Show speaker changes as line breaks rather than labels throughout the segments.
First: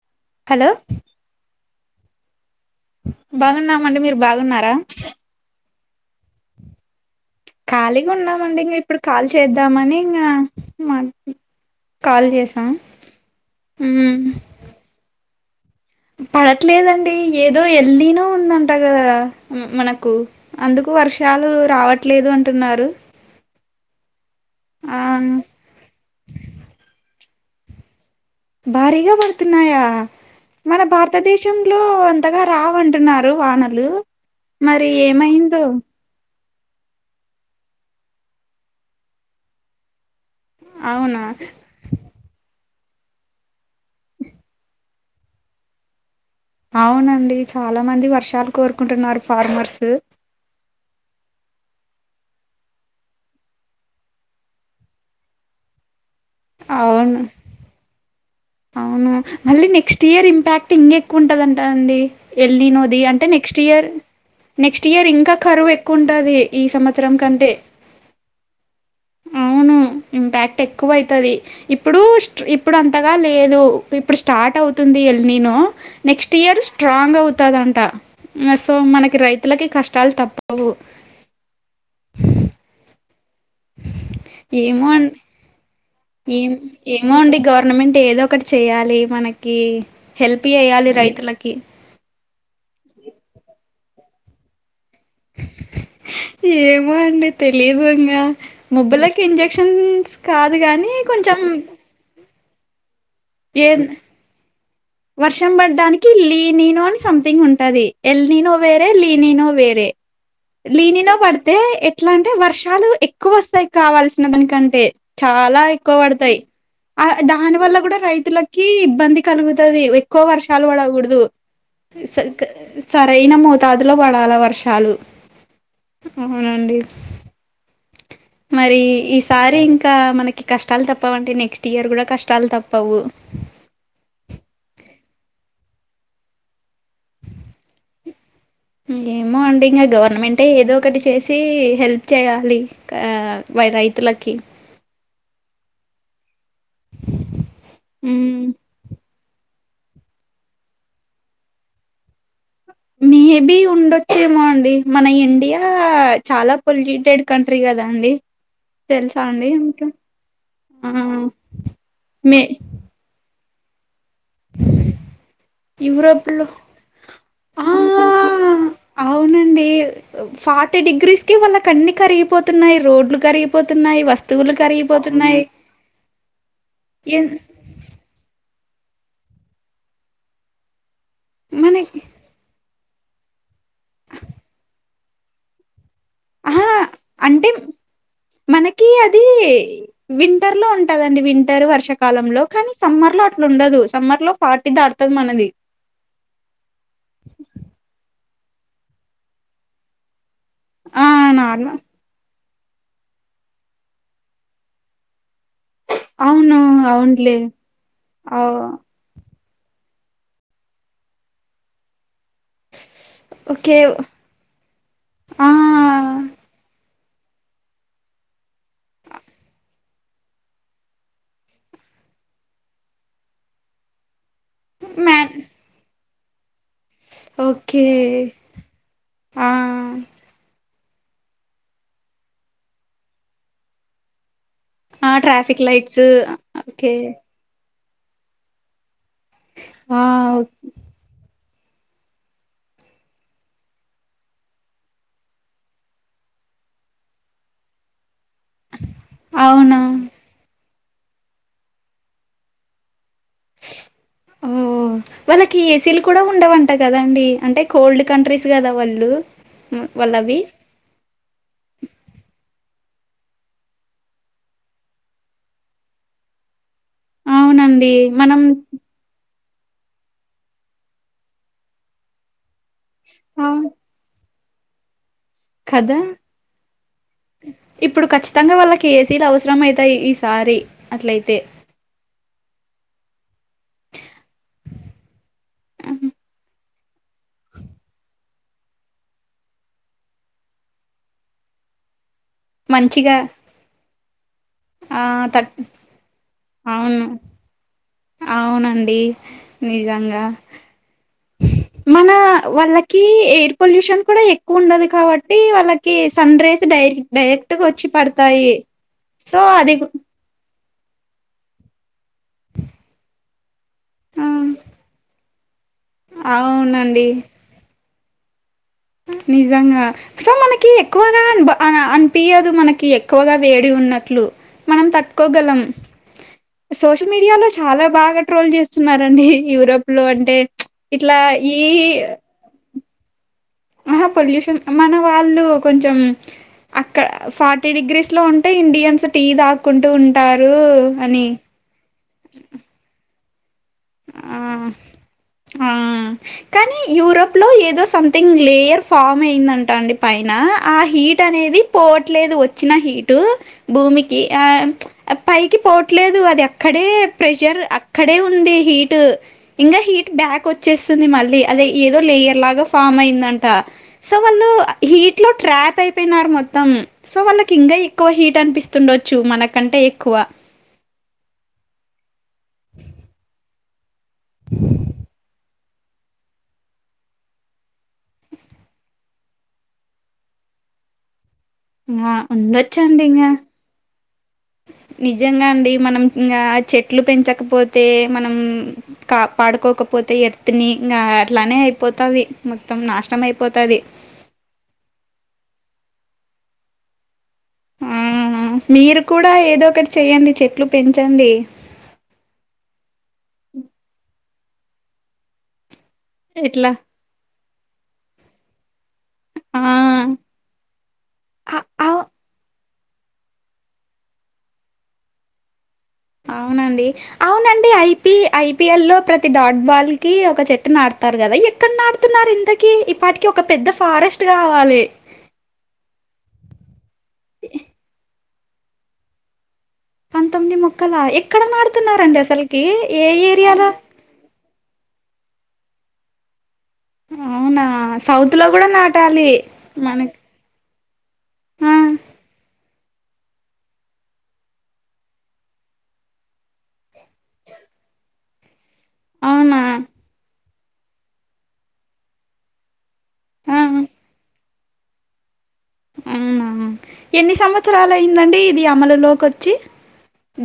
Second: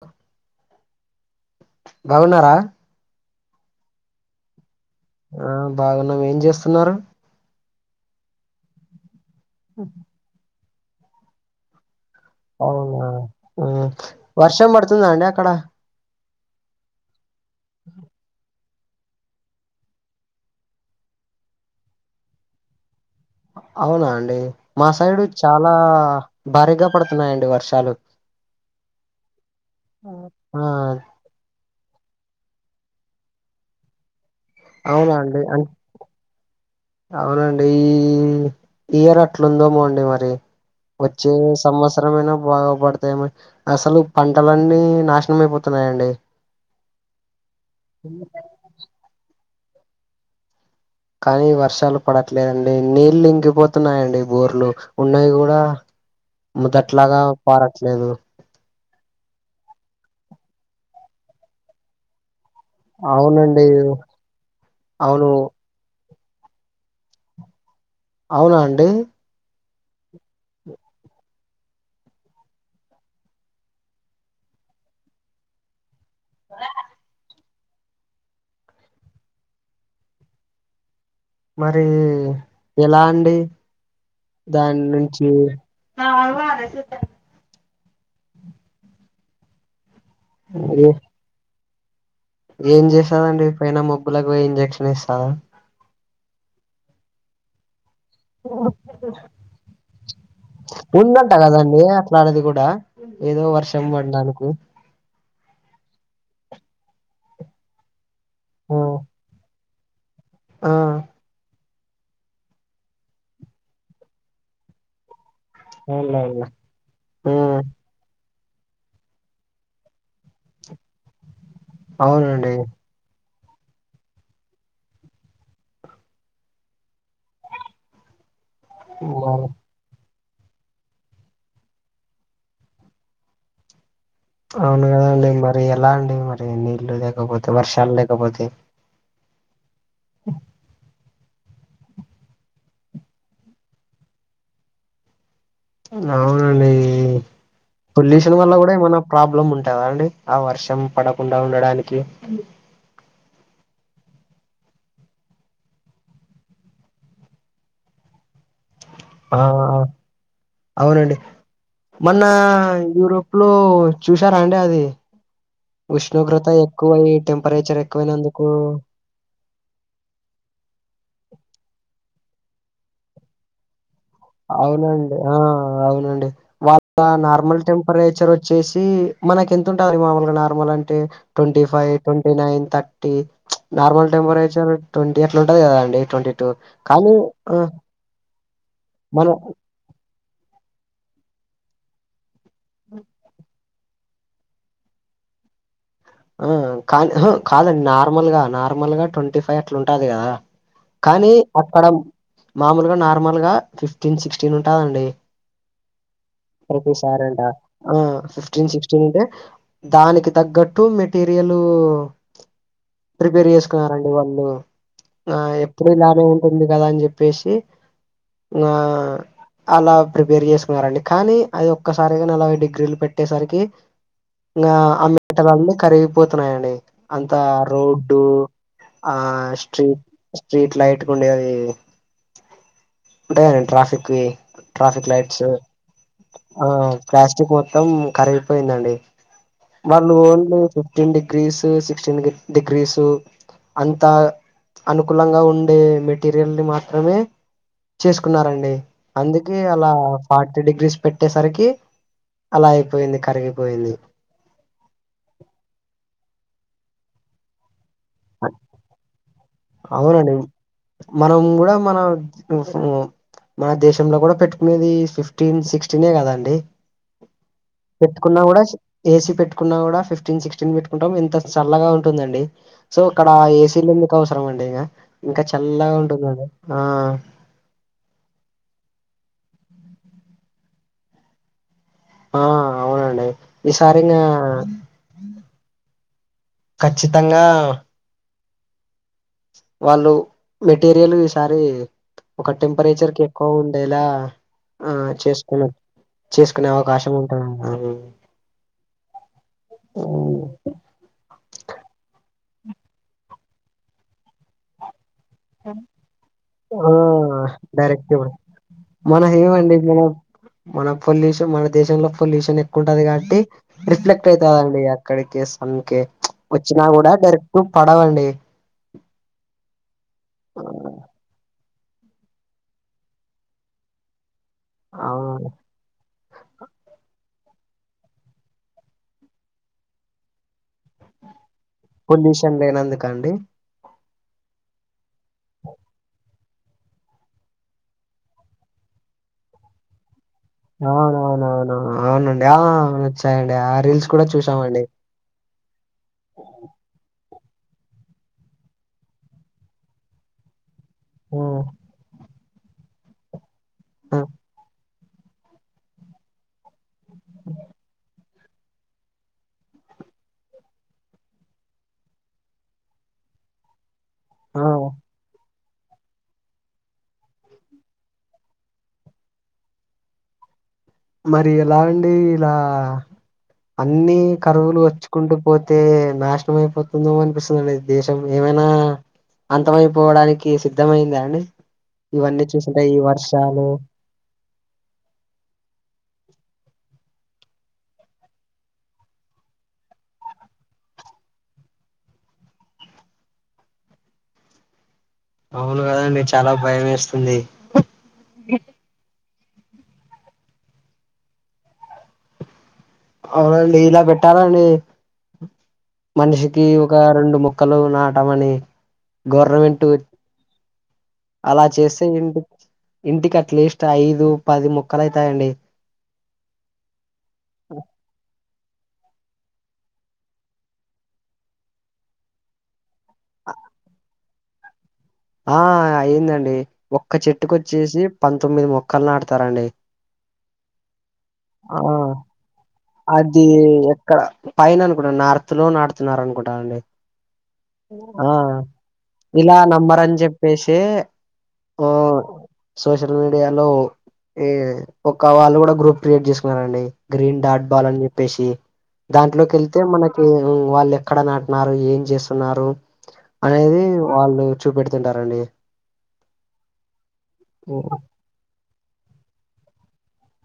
బ
లో
బాగున్నారా?
బాగున్నామండి. మీరు బాగున్నార?
ఆ బాగున్నాం ఏం చేస్తున్నారు?
ఖాళీగా ఉన్నామండి ఇంక ఇప్పుడు కాల్ చేద్దామని ఇంకా మాట్ కాల్ చేస్
అవునా ఆ వర్షం పడుతుందా అండి అక్కడ
పడట్లేదండి ఏదో ఎల్లినో ఉందంట కదా! మనకు అందుకు వర్షాలు రావట్లేదు అంటున్నారు.
అవునా అండి మా
ఆ
సైడు చాలా భారీగా పడుతున్నాయండి వర్షాలు.
భారీగా పడుతున్నాయా
ఆ
మన భార త దేశంలో అంతగా రావంటున్నారు వానలు మరి
అవునా అండి
ఏమైందో
అన్ అవునండి ఈ ఈ ఇయర్ అట్లుందేమో అండి మరి
అవునా
వచ్చే సమ్మస్ సరమైనా బాగా పడతాయేమో అసలు పంటలన్నీ నాశనం అయిపోతున్నాయండి.
అవునండి చాలా మంది వర్షాలు కోరుకుంటున్నారు ఫార్మర్స్.
కానీ వర్షాలు పడట్లేదండి నీళ్లు ఇంకిపోతున్నాయండి బోర్లు. ఉన్నయి కూడా మోదట్లాగ
అవును
పారట్లేదు.
అవును మళ్ళీ నెక్స్ట్ ఇయర్ ఇంపాక్ట్ ఇంగ ఎక్కువ ఉంటదంట అండి ఎల్లినో ది అంటే నెక్స్ట్
అవునండి
ఇయర్, నెక్స్ట్ ఇయర్
అవును
ఇంకా కరువు ఎక్కువ ఉంటది. ఈ సంవత్సరం కంటే
అవునా అండి
అవును ఇంపాక్ట్ ఎక్కువ అయితది ఇప్పుడు స్ట్రీ ఇప్పుడంత గ లేదు ఇప్పుడు స్టార్ట్ అవుతుంది ఎల్లినో నెక్స్ట్ ఇయర్ స్ట్రాంగ్ అవు తదంట మ సో మనకి రైతులకి కష్టాలు తప్పవు.
మరి ఎలా అండి దాని
ఏమో అం
నుంచి
ఏమో అండి గవర్నమెంట్ ఏదొ ఒకటి చెయ్యాలి మనకి హెల్ప్
ఏ
చేయ్యాలి రైతులకి
ఏం చేస్తదండి పైన మోబ్బులకి పోయి ఇంజెక్షన్ ఏస్తాద
ఏమో అండి తెలిదు ఇంగ మోబ్బులకి ఇంజెక్షన్స్ కాదు గాని కొంచెం
రానిది కూడ ఏదో
ఏ
వర్షం పడ్డానికి
వర్షం పడ్డానికి లీనినో అని సంథింగ్ ఉంటది. ఎల్నీనో వేరే, లీనినో వేరే
ఆ
లీనినో పడితే ఎ ఎట్ల అంటే వర్షాలు ఎక్కువ వస్తాయి కావల్సిన దానికంటే చాలా ఎక్కువ
అవునులేండి
పడతాయి. ఆ దాని
ఉమ్
వల్ల కూడా రై తులకి ఇబ్బంది కలుగుతుది ఎక్కువ వర్షాలు పడకూడదు. స క
అవునండి
సరైన మోతాదులో పడాల వర్షాలు. అవునండి. మరి ఈసారి ఇంక మనకి కష్టాలు తప్పవంటె నెక్స్ట్ ఇయర్ కూడా కష్టాలు తప్పవు
అవును కదా అండి మరి ఎలా అండి మరి నీళ్లు లేకపోతే, వర్షాలు లేకపోతే.
ఏమో అండి ఇంగ గవర్నమెంటే ఏదో ఒకటి చేస్ చి హెల్ప్ చేయాలి క వ రైతులకి.
అవునండి పొల్యూషన్
మ్మ్
వల్ల కూడ ఏమన్న ప్రాబ్లమ్ ఉంటదా అండి ఆ వర్షం పడకుండా ఉండడానికి
మేబి ఉండొచ్చేమో అండి మన ఇండియా చాలా పొల్యూటెడ్ కంట్రీ కదా అండి తెలుసా
ఆ
అండి మీకు ఆ
అవునండి మొన్న
మే
యూరోప్లో చూసారా అండి అది
యూరోప్ లో
ఉష్ణోగ్రత ఎక్కువై
ఆ
టెంపరేచర్ ఎక్కువైనందుకు
అవునండి ఫార్టీ డిగ్రీస్కి వాళ్ళకన్ని కరిగిపోతున్నాయి రోడ్లు కరిగిపోతున్నాయి వస్
అవునండి ఆ అవునండి వాళ్ళ
ఎన్
నార్మల్ టెం పరేచర్ ఒచ్చేసి మనకి ఎంత ఉంటది అండి మాములుగ నార్మల్ అంటే ట్వంటీ ఫైవ్
మనకి
twenty nine thirty normal temperature twenty అట్ల ఉంటది కదండి ట్వంటీ టూ
ఆహా
కానీ
అంటే మనకి అది
మన
వింటర్లో ఉంటదండి వింటర్ వర్షకాలంలో కానీ సమ్మర్లో అట్ల ఉండదు సమ్మర్లో ఫార్టీ దాటుతది మనది
ఉం కాని ఉంహుం కాదండి నార్మల్గా నార్మల్గా ట్వంటీ ఫైవ్ అట్ల ఉంటాది కదా
ఆ
కానీ
నార్మల్
అక్కడ మామూలుగా నార్మల్గ ఫిఫ్టీన్ సిక్స్టీన్ ఉంటదండి
అవును
ప్రతి
అవునులే
సారంట ఆ ఫిఫ్టీన్ సి క్స్త్టీన్ ఉంటే దానికి తగ్గట్టు మెటీరియలు ప్రిపేర్
ఓకే
చేస్కున్నారండి వాళ్ళు ఆ ఎప్పుడు ఇలానే ఉంటుంది కదా అని చెప్పేశి ఆ అలా ప్రిపేర్ చేస్కున్నారండి కానీ అది ఒక్కసారిగా అలా డిగ్రీలు పెట్టేసరికి ఇంగా ఆ
మ్యాన్
మేటల్ అన్ని కరిగిపోతున్నాయండి అంతా
ఓకే
రోడ్డు ఆ స్ట్రీట్ స్ట్రీట్ లైట్కు ఉండేది ఉంటాయి ట్రాఫిక్వీ ట్రాఫిక్
ఆ
లైట్స్
ట్రాఫిక్ లైట్స్
ఆ
ఓకే
ప్లా స్టిక్ మొత్తం కరగిపోయిందండి
ఆ
మరి నువ్వు only fifteen degrees sixteen degrees అంతా అనుకూలంగ ఉండే మెటీరియల్ని మాత్రమే చేస్కున్నారండి అందుకే
అవునా
అలా ఫార్టీ డిగ్రీస్ పెట్టేసరికి అలా అయిపోయింది కరిగిపోయింది
ఊమ్ వాళ్ళకి ఏసీలు కూడ ఉండవంట కదండి అంటే కోల్డ్ కంట్రీస్ కద వాళ్ళు
అవునండి
వాళ్ళవి
మనం కూడ మన కోసమే మన దేశంలో కూడ పెట్టుకునేది ఫిఫ్టీన్ సిక్స్టీనే కదండి
అవునండి
పెట్టుకున్నా
మనం
కూడ ఏసీ పెట్టుకున్నా కూడ ఫిఫ్టీన్ సిక్స్టీన్ పెట్టుకుంటం ఇంత చల్లగా ఉంటుందండి సో అక్కడ
అవును
ఏసీలు ఎందుకు అవసరం అండి ఇగ ఇంక చల్లగ
కదా
ఉంటుందండి ఆ
ఇప్పుడు కచ్చితంగ వాళ్ళకి ఏసీలు అవసరం అయితాయి ఈసారి అట్లయితే
ఆ అవునండి ఈసారింగా ఖచ్చితంగా వాళ్ళు మెటీరియల్ ఈసారి ఒక
మంచిగా
టెంపరేచర్కి ఎ క్కువ ఉండేలా ఆ చేసుకున్న చేసుకునే
అవును
అవకాశం ఉంటదంటా
అవునండి నిజంగా మన వాళ్ళకి ఎయిర్ పొల్యూషన్ కూడ ఎక్కువ ఉండదు కాబ ట్టి వాళ్ళకి సన్ రేస్ డై
ఆ
డైరెక్ట్ ఒచ్చి
డైరెక్ట్
పడ్తాయి
మన
సో అది
ఏమండి మన మన పొల్యూషన్ మన దేశంలో పొల్యూషన్ ఎక్కువ ఉంటది కాబట్టి
ఆ
రిఫ్లెక్ట్ అయితదండి అక్కడికి సన్కి ఒచ్చినా
అవునండి
కూడా డైరెక్ట్ పడవండి
నిజంగా సో మనకి ఎక్కువగా బ అ అనిపియదు మనకి ఎక్కువగా వేడి ఉన్నట్లు మనం
అవును
తట్టుకోగలం సోషల్ మీడియాలో చాలా బాగా ట్రోల్ చేస్తున్నారండి యూరోప్ లో అంటే ఇట్లా ఈ
ముసల్ది అయినందుకండి
ఆహా పొల్యూషన్ మన వాళ్ళు కొంచెం అక్కడ ఫార్టీ డిగ్రీస్ లో ఉంటే ఇండియన్స్ టీ తాక్కుంటూ ఉ
అవునవునవునువు అవునండి ఆ అవును వచ్చాయండి ఆ రీల్స్ కూడా
ఆ
చూసామండి
ఆ కానీ యూరోప్ ప్ లో ఏదో సంథింగ్ లేయర్ ఫామ్ అయిందంట అండి పైన ఆ హీట్ అనేది
హ్మ్.
పోవట్లేదు వచ్చిన హీటు భూమికి ఆ పైకి పోవట్లేదు అది అక్కడే ప్రెషర్ అక్కడే ఉంది హీట్ ఇంకా హీట్ బ్యాక్ వచ్చేస్తుంది మళ్ళీ అదే ఏదో లేయర్ లాగా ఫామ్ అయిందంట సో వాళ్ళు
ఆ!
హీట్ లో ట్రాప్ అయి పోయినారు మొత్తం సో వాళ్ళకి ఇంకా ఎక్కువ హీట్ అనిపిస్తుండొచ్చు మనకంటే ఎక్కువ
మరి ఎలా అండి ఇలా అన్ని కరువులు వచ్చుకుంటూ పోతే నాశనం అయిపోతుందమో అనిపిస్తుందిండి దేశం ఏమైనా అంతమైపోవడానికి సిద్ధమయిందా అండి
ఆ
ఇవన్నీ చూస్తుంటే ఈ
ఉండొచ్చండి ఇంకా
వర్షాలు
నిజంగా అండి మనం ఇంకా చెట్లు పెంచకపోతే మనం కాపాడుకోకపోతే ఎర్త్ ని నా అట్లానే అయిపోతాది మొత్తం నాశనం అయిపోతాది
అవునా అండి చాలా భయం వేస్తుంది
హ్మ్ మీరు కూడా ఏదో ఒకటి చెయ్యండి చెట్లు పెంచండి
అవునండి ఇలా పెట్టాలని మనిషికి
ఎట్లా
ఆ రెండు మొక్కలు నాటమని
ఆ
గవర్నమెంట్
అ
అలా
అవు
చేస్తే ఇంటి ఇంటికి అట్లీస్ట్ ఐదు పది మొక్కలైతాయండి
అవునండి అవునండి ఐపీ ఐపీఎల్ లో ప్రతి డాట్ బాల్ కి ఒక చెట్టు నాటతారు కదా ఇ ఎక్కడ నాటుతున్నారు ఇంతకి ఈపాటికి ఒక పెద్ద ఫారెస్ట్ కావాలి
ఆ అయిందండి ఒక్క చెట్టుకి వచ్చేసి పంతొమ్మిది మొక్కలు నాటుతారండి
పంతొమ్మిది మొక్కలా ఎక్కడ
ఆ
నాడుతున్నారండి అసలకి
అది ఎక్కడ పైన అనుకుంటాను నార్త్ లో నాటుతున్నారు అనుకుంటానండి
అవునా
ఆ
సౌత్ లో కూడా నాటాలి
ఇలా నమ్మరని
మనకి
చెప్పేసి ఆ సోషల్ మీడియాలో ఈ ఒక్క వాళ్ళు కూడా గ్రూప్ క్రియేట్ చేసుకున్నారండి గ్రీన్ డార్డ్ బాలని చెప్పేసి దాంట్లోకి
అవునా
వెళ్తే మనకు వాళ్ళు ఎక్కడ నాటినారు ఏం చేస్తున్నారు
ఆ
అనేది వాళ్ళు చూపెడుతుంటారండి
హ్మ్ ఎన్ని సంవత్సరాలు
హ్మ్.
అయిందండి ఇది అమలులోకి వచ్చి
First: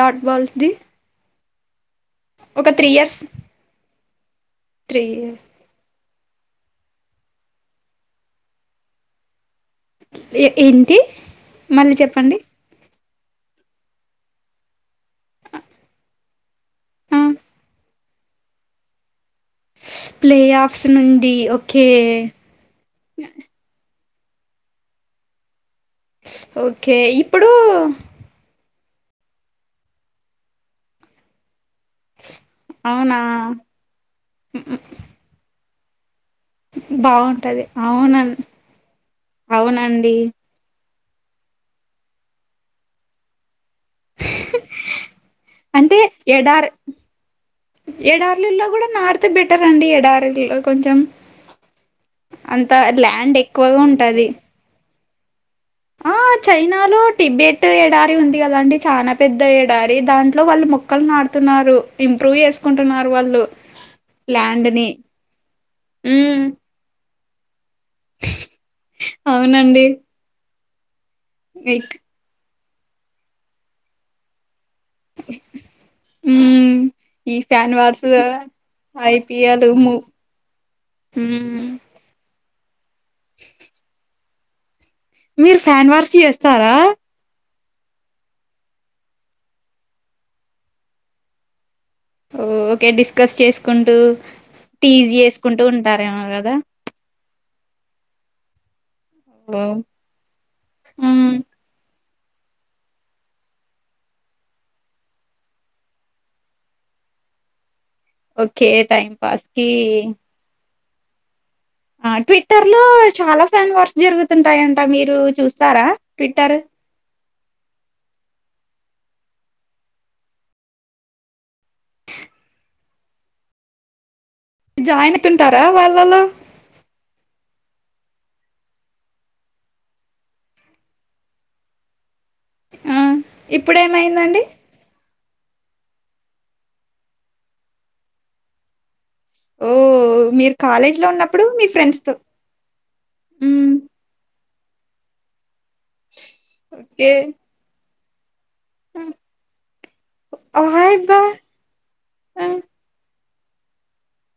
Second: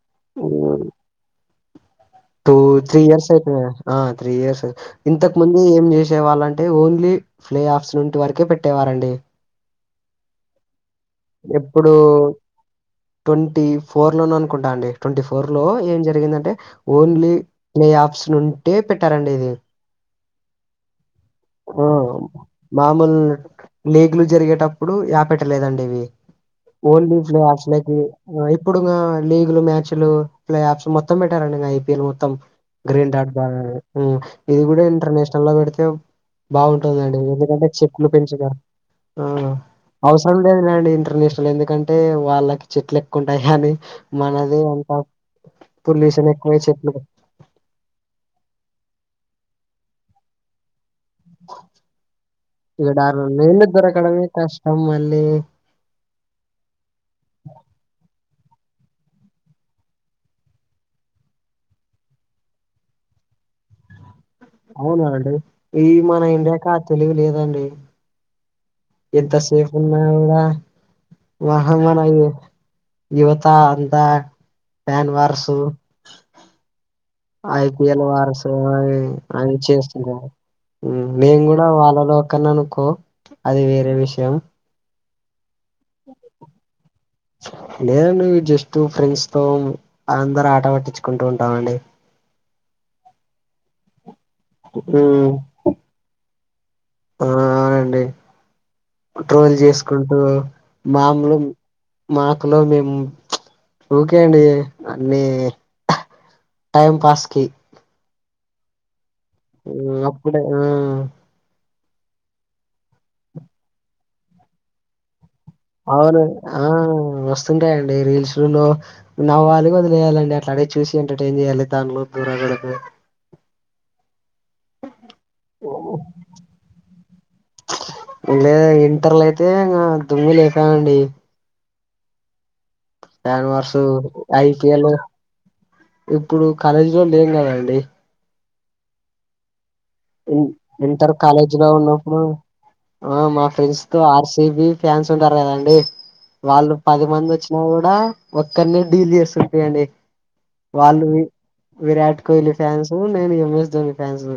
డాట్బల్స్ది
హ్మ్. టూ త్రీ ఇయర్స్ అయితుంది ఆ త్రీ ఇయర్స్
త్రీ ఇయర్
ఇంతక్ ముందు ఏం చేసే వాళ్ళంటే ఓన్లీ ప్లే ఆఫ్స్ నుంచి వరకే పెట్టేవారండి
ఏంటి
ఎప్పుడు
మళ్ళీ చెప్పండి
ట్వంటీ ఫోర్ లోన అనుకుంటా అండి ట్వంటీ ఫోర్ లో ఏం జరిగిందంటే
ఆ
ఓన్లీ ప్లే ఆఫ్స్ ఉంటే పెట్టారండి ఇది
ప్లే ఆఫ్స్ నుండి
ఊ
ఓకే
మామూల్ లేగ్లు జరిగేటప్పుడు యా పెట్టలేదండి ఇవి
ఓకే
ఓన్లీఫ్లే
ఇప్పుడు
అసలకి ఇప్పుడు లీగులు, మ్యాచ్ లు, ప్లే ఆఫ్స్ మొత్తం పెట్టారండి ఇగ మొత్తం గ్రీన్
అవునా
[unintelligible] ఇది కూడా ఇంటర్నేషనల్ లో పెడితే బాగుంటుందండి
బాగుంటది
ఎందుకంటే చెక్లు
అవునం
పెంచుగా ఆ
అవునండి
అవసరం లేదు లేండి ఇంటర్నేషనల్ ఎందుకంటే వాళ్ళకి చెట్లేక్కువుంటాయి కానీ మనది అంత
అంటే
పొల్యూషన్ ఎక్కువై
ఎడారి
చెట్లు
ఎడార్లుల్లో కూడా నాటితే బెటర్ అండి ఎడారుల్లో కొంచెం అంత ల్యాండ్ ఎక్కువగా ఉంటది
త మళ్ళీ
ఆ చైనాలో టిబెట్ ఎడారి ఉంది కదండి చానా పెద్ద ఎడారి దాంట్లో వాళ్ళు మొ మొక్కలు నాటుతున్నారు ఇంప్రూవ్ చేసుకుంటున్నారు వాళ్ళు ల్యాండ్ ని
అవునా అండి ఈ మన
ఉమ్
ఇండియా కా తెలివి లేదండి ఎంత సేఫ్
అవునండి
ఉన్నా కూడా
ఇక్
[unintelligible] యువత అంతా fan wars
hmm
I P L wars అవి
ఐపిఎల్ ము
చేస్తున్నారు మ్మ్ నేను
ఉమ్
కూడా వాళ్ళలో ఒకననుకో అది వేరే విషయం
మీరు ఫ్యాన్ వార్స్ చేస్తారా
లేదండి జస్ట్ ఫ్రెండ్స్ తో అందరాట పట్టించుకుంటూ ఉంటామండి
ఓ ఓకే డిస్కస్ చేసుకుంటూ టీజ్
ఉమ్,
చేసుకుంటూ ఉంటారేమో కదా
ఆ అండి ట్రోల్
ఓ
చేసుకుంటూ
ఉమ్
మామూలు మాకులో మేము ఒకే అండి అన్ని టైం పాస్కి
ఓకే టైమ్
ఒక్కడే ఆ
ఆ ట్విట్టర్ లో చాలా ఫ్యాన్ వార్స్ జరుగుతుంటాయంట మీరు చూస్
అవును ఆ వస్ వస్తుంటాయండి రీల్స్లు లో నవ్వాలి వదిలేయాలండి అట్లాటివీ చూసి ఎంటర్టైన్ చేయాలి. దానిలో కూర దొరకవు
జాయిన్ అయితుంటారా వాళ్ళలో
లేదా ఇంటర్లో అయితే ఇగ దుమ్ము లేపామండి
ఆ!
శన్వర్సు,
ఇప్పుడేమైందండి?
ఐ పి ఎల్ ఇప్పుడు కాలేజీ లో లేం కదండి
ఓ
ఇన్
మీరు కాలేజ్ లో
ఇంటర్
ఉన్నప్పుడు
కాలేజ్ లో
మీ ఫ్రెండ్స్ తో
ఉన్నప్పుడు ఆ మా ఫ్రెండ్స్ తో ఆర్సిబి ఫ్యాన్స్ ఉంటారు కదండి వాళ్ళు పది
ఓకే.
మందోచ్చి కూడా ఒక్కరినే
ఆ!
డీల్ చేస్తుంటి అండి వాళ్ళు
వాయబ్బా!
వీ విరాట్
ఆ!
కోహ్లీ ఫ్యాన్సు నేను ఎం ఎస్ ధోని ఫ్యాన్స్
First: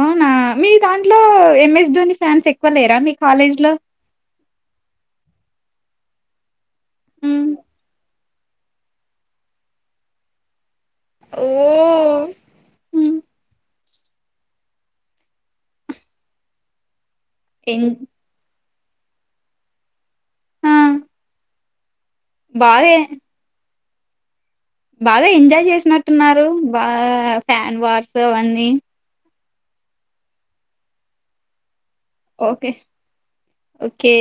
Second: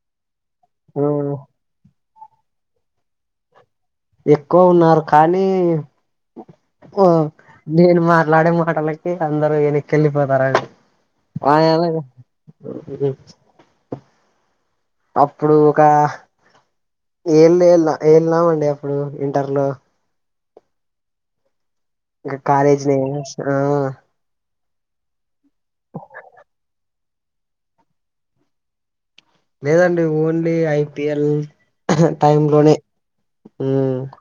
అవునా మీ
ఆ
దాంట్లో ఎం ఎస్ ధోని ఫ్యాన్స్ ఎక్కువ లేరా మీ కాలేజ్ లో
ఎక్కువ ఉన్నారు కానీ ఓ
హ్మ్.
నేను మాట్లాడే మాటలకి అందరు ఎనక్కేళ్ళిపోతారా
ఓహ్! హ్మ్.
[unintelligible] అప్పుడు ఒక
ఎన్
యెల్లేళ్లా ఏళ్ళ ఉండే అప్పుడు ఇంటర్ లో
ఆ!
ఇంకా కాలేజ్ లో
బాగా
ఏం చేస్తున్నా
బాగా ఎంజాయ్ చేసినట్టున్నారు బా ఫ్యాన్ వార్స్ అవన్నీ
లేదండి ఓన్లీ ఐపిఎల్ టై
ఓకే.
లోనే ఉమ్
ఓకే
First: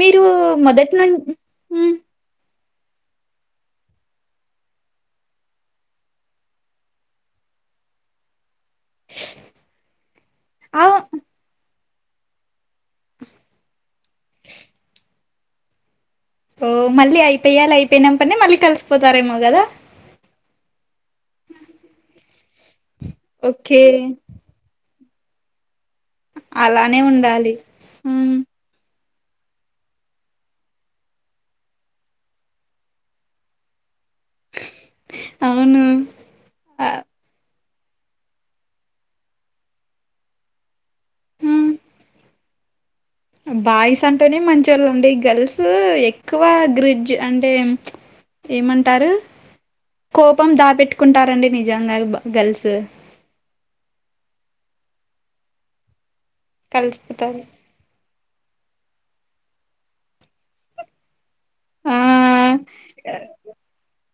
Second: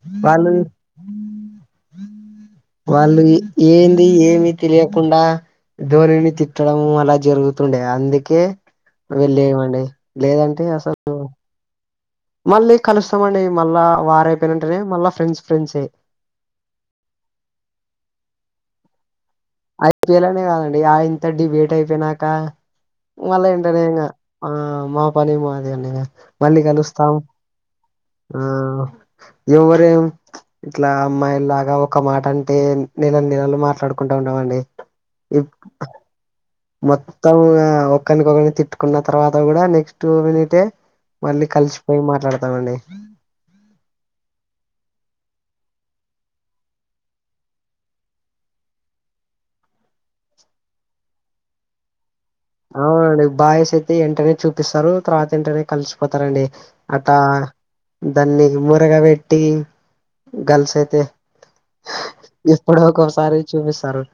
మీరు
వాళ్ళు
మొదటి ను
వాళ్ళు ఏంది ఏమి తెలియకుండా ధోనిని తిట్టడం అలా జరుగుతుండే అందుకే వెళ్ళే మండి లేదంటె
ఆ
అసలు మళ్ళీ కలుస్తామండి మళ్ళా వారం అయి పోయిన వెంటనే మళ్ళా ఫ్రెండ్స్ ఫ్రెండ్సే
ఓ మళ్ళీ ఐపీఎల్ అయిపోయినవెంటనే మళ్ళీ కలిసిపోతారేమో కదా
ఐపిలనే కాదండి. ఆయనతో డిబేట్ అయిపోయినాక మళ్ళ
ఓకే
వెంటనే ఇంకా ఆ మా పని ఏమో ఆది అని మళ్ళీ
అలానే
కలుస్తాం
ఉండాలి హ్మ్
ఆ ఎవరూ ఏం ఇట్లా అమ్మాయిలాగా ఒక మాట అంటే నెల నెలలు మాట్లాడుకుంటము అ వును అండి
అవును ఆ
మొత్తం ఒకరినికొరిని తిట్టుకున్న తర్వాత కూడా నెక్స్ట్ మీనిటే మళ్ళీ
హ్మ్
కలిసిపోయి మాట్లాడతామండి
బాయ్స్ అంటేనే మంచి వోళ్ళు అండి గర్ల్స్ ఎక్కువ గ్రిడ్జ్ అంటే ఏమంటారు కోపం దాపెట్టు కుంటారండి నిజంగా గర్ల్స్
అవునండి. బాయిస్ అయితే వెంటనే చూపిస్తారు. తర్వాత వెంటనే కలిసిపోతారండి. అట
కలిసిపోతారు
దాన్ని మోరగా పెట్టి గల్స్ అయితే
ఆ
ఎప్పుడో ఒకసారి చూపిస్తారు.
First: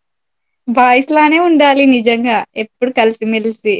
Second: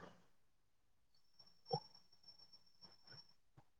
భాయ్ నే ఉండాలి నిజంగా ఎప్పుడు కలిసిమెలిసి